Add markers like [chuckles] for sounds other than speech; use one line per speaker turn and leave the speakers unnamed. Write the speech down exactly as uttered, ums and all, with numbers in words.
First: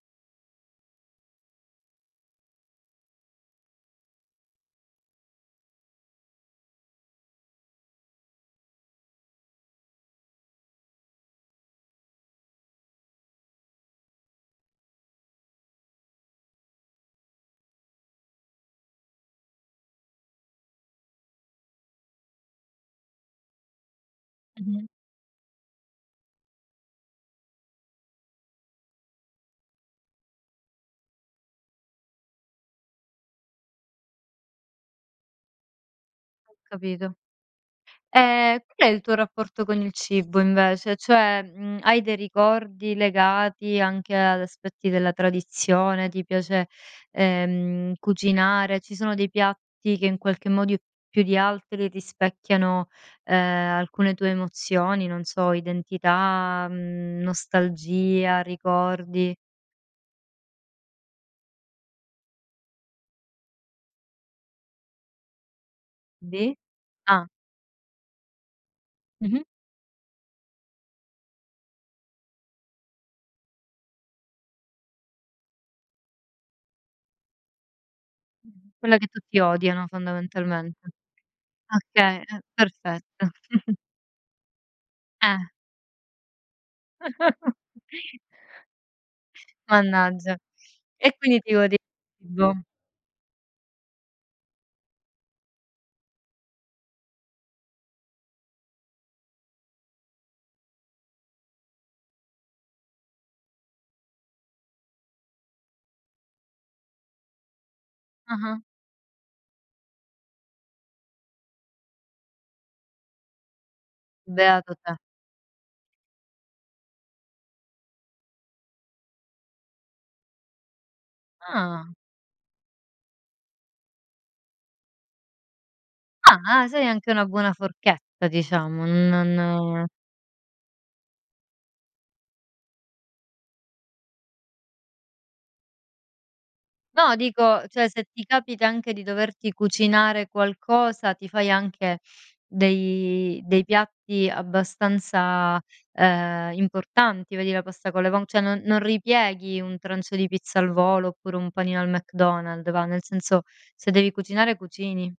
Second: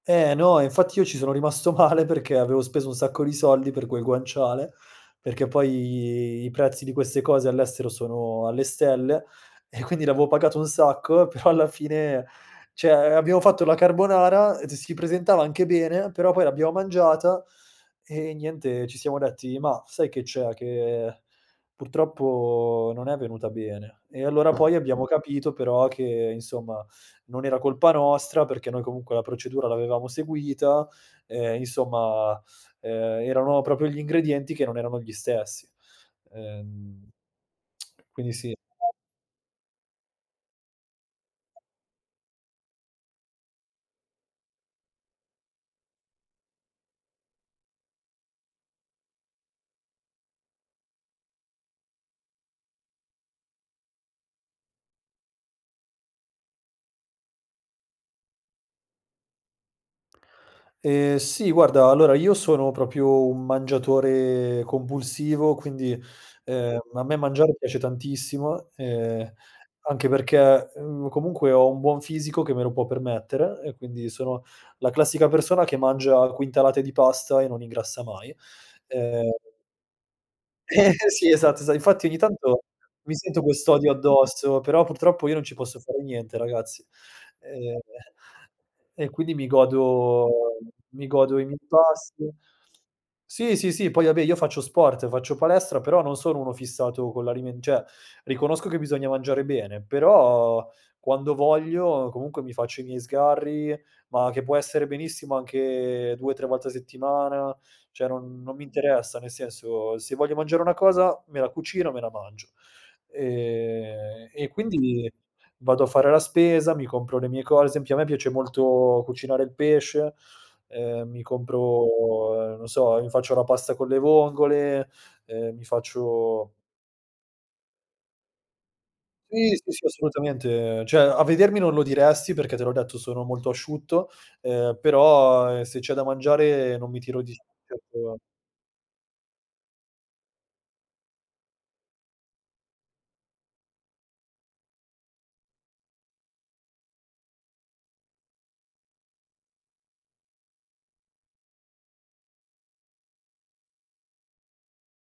Eh, no, e infatti io ci sono rimasto male perché avevo speso un sacco di soldi per quel guanciale, perché poi i prezzi di queste cose all'estero sono alle stelle e quindi l'avevo pagato un sacco, però alla fine ceh, abbiamo fatto la carbonara, d si presentava anche bene, però poi l'abbiamo mangiata e niente, ci siamo detti: "Mah, sai che c'è? Che purtroppo non è venuta bene." E allora poi
Mh-mh.
abbiamo capito però che insomma, non era colpa nostra perché noi comunque la procedura l'avevamo seguita, ehm, insomma, ehm, erano proprio gli ingredienti che non erano gli stessi. Ehm
Capito.
[clicks tongue] quindi sì.
Ehm, qual è il tuo rapporto con il cibo invece? Cioè, mhmm, hai dei ricordi legati anche ad aspetti della tradizione? Ti piace, ehm, cucinare? Ci sono dei piatti che in qualche modiu più di altri rispecchiano, ehm, alcune tue emozioni, non so, identità, mhmm, nostalgia, ricordi?
Ehm, sì. Guarda, allora, io sono proprio un mangiatore compulsivo, quindi,
Di?
ehm, a me
Ah!
mangiare piace tantissimo, ehm,
Mh-mh.
anche perché, mhmm, comunque ho un buon fisico che me lo può permettere e quindi sono la classica persona che mangia quintalate di pasta e non ingrassa mai.
Quella che
Ehm
tutti odiano
Eh,
fondamentalmente.
[chuckles] sì, esatto. Sai infatti ogni
Okay. Mh,
tanto mi
perfetto.
sento
[chuckles]
quest'odio addosso, però purtroppo io non
Eh.
ci posso fare niente ragazzi. Ehm,
[laughs]
e quindi mi godo
Mannaggia.
mi
E
godo
quindi
i
ti
miei
godi
pasti.
[unintelligible]
Sì, sì, sì. Poi vabbè, io faccio sport, faccio palestra, però non sono uno fissato con l'alimen ceh, riconosco che bisogna mangiare bene, però quando voglio comunque mi faccio i miei sgarri, ma che può essere benissimo anche due tre volte a settimana, ceh non non
Ah-ah.
mi interessa, nel senso, se voglio mangiare una cosa me la cucino, me la mangio. Ehm, e e
Beato te.
quindi vado a fare la spesa, mi compro le mie co ad sempio a me piace molto cucinare il pesce, ehm, mi
Ah!
compro, ehm, non so, mi faccio la pasta con le vongole, ehm, mi faccio
Ah, eh, sei anche una buona forchetta diciamo, n
Sì, sì, sì,
non
assolutamente. Cioè, a vedermi non lo diresti perché te l'ho detto, sono molto asciutto, ehm, però, ehm, se c'è da mangiare non mi
No,
tiro di
dico cioè, se
certo
ti capita anche di doverti cucinare qualcosa, ti fai anche dei dei piatti abbastanza, ehm, importanti, vedi la pasta con le von ceh, non non ripieghi un trancio di pizza al volo oppure un panino al McDonald's, va nel senso, se devi cucinare cucini.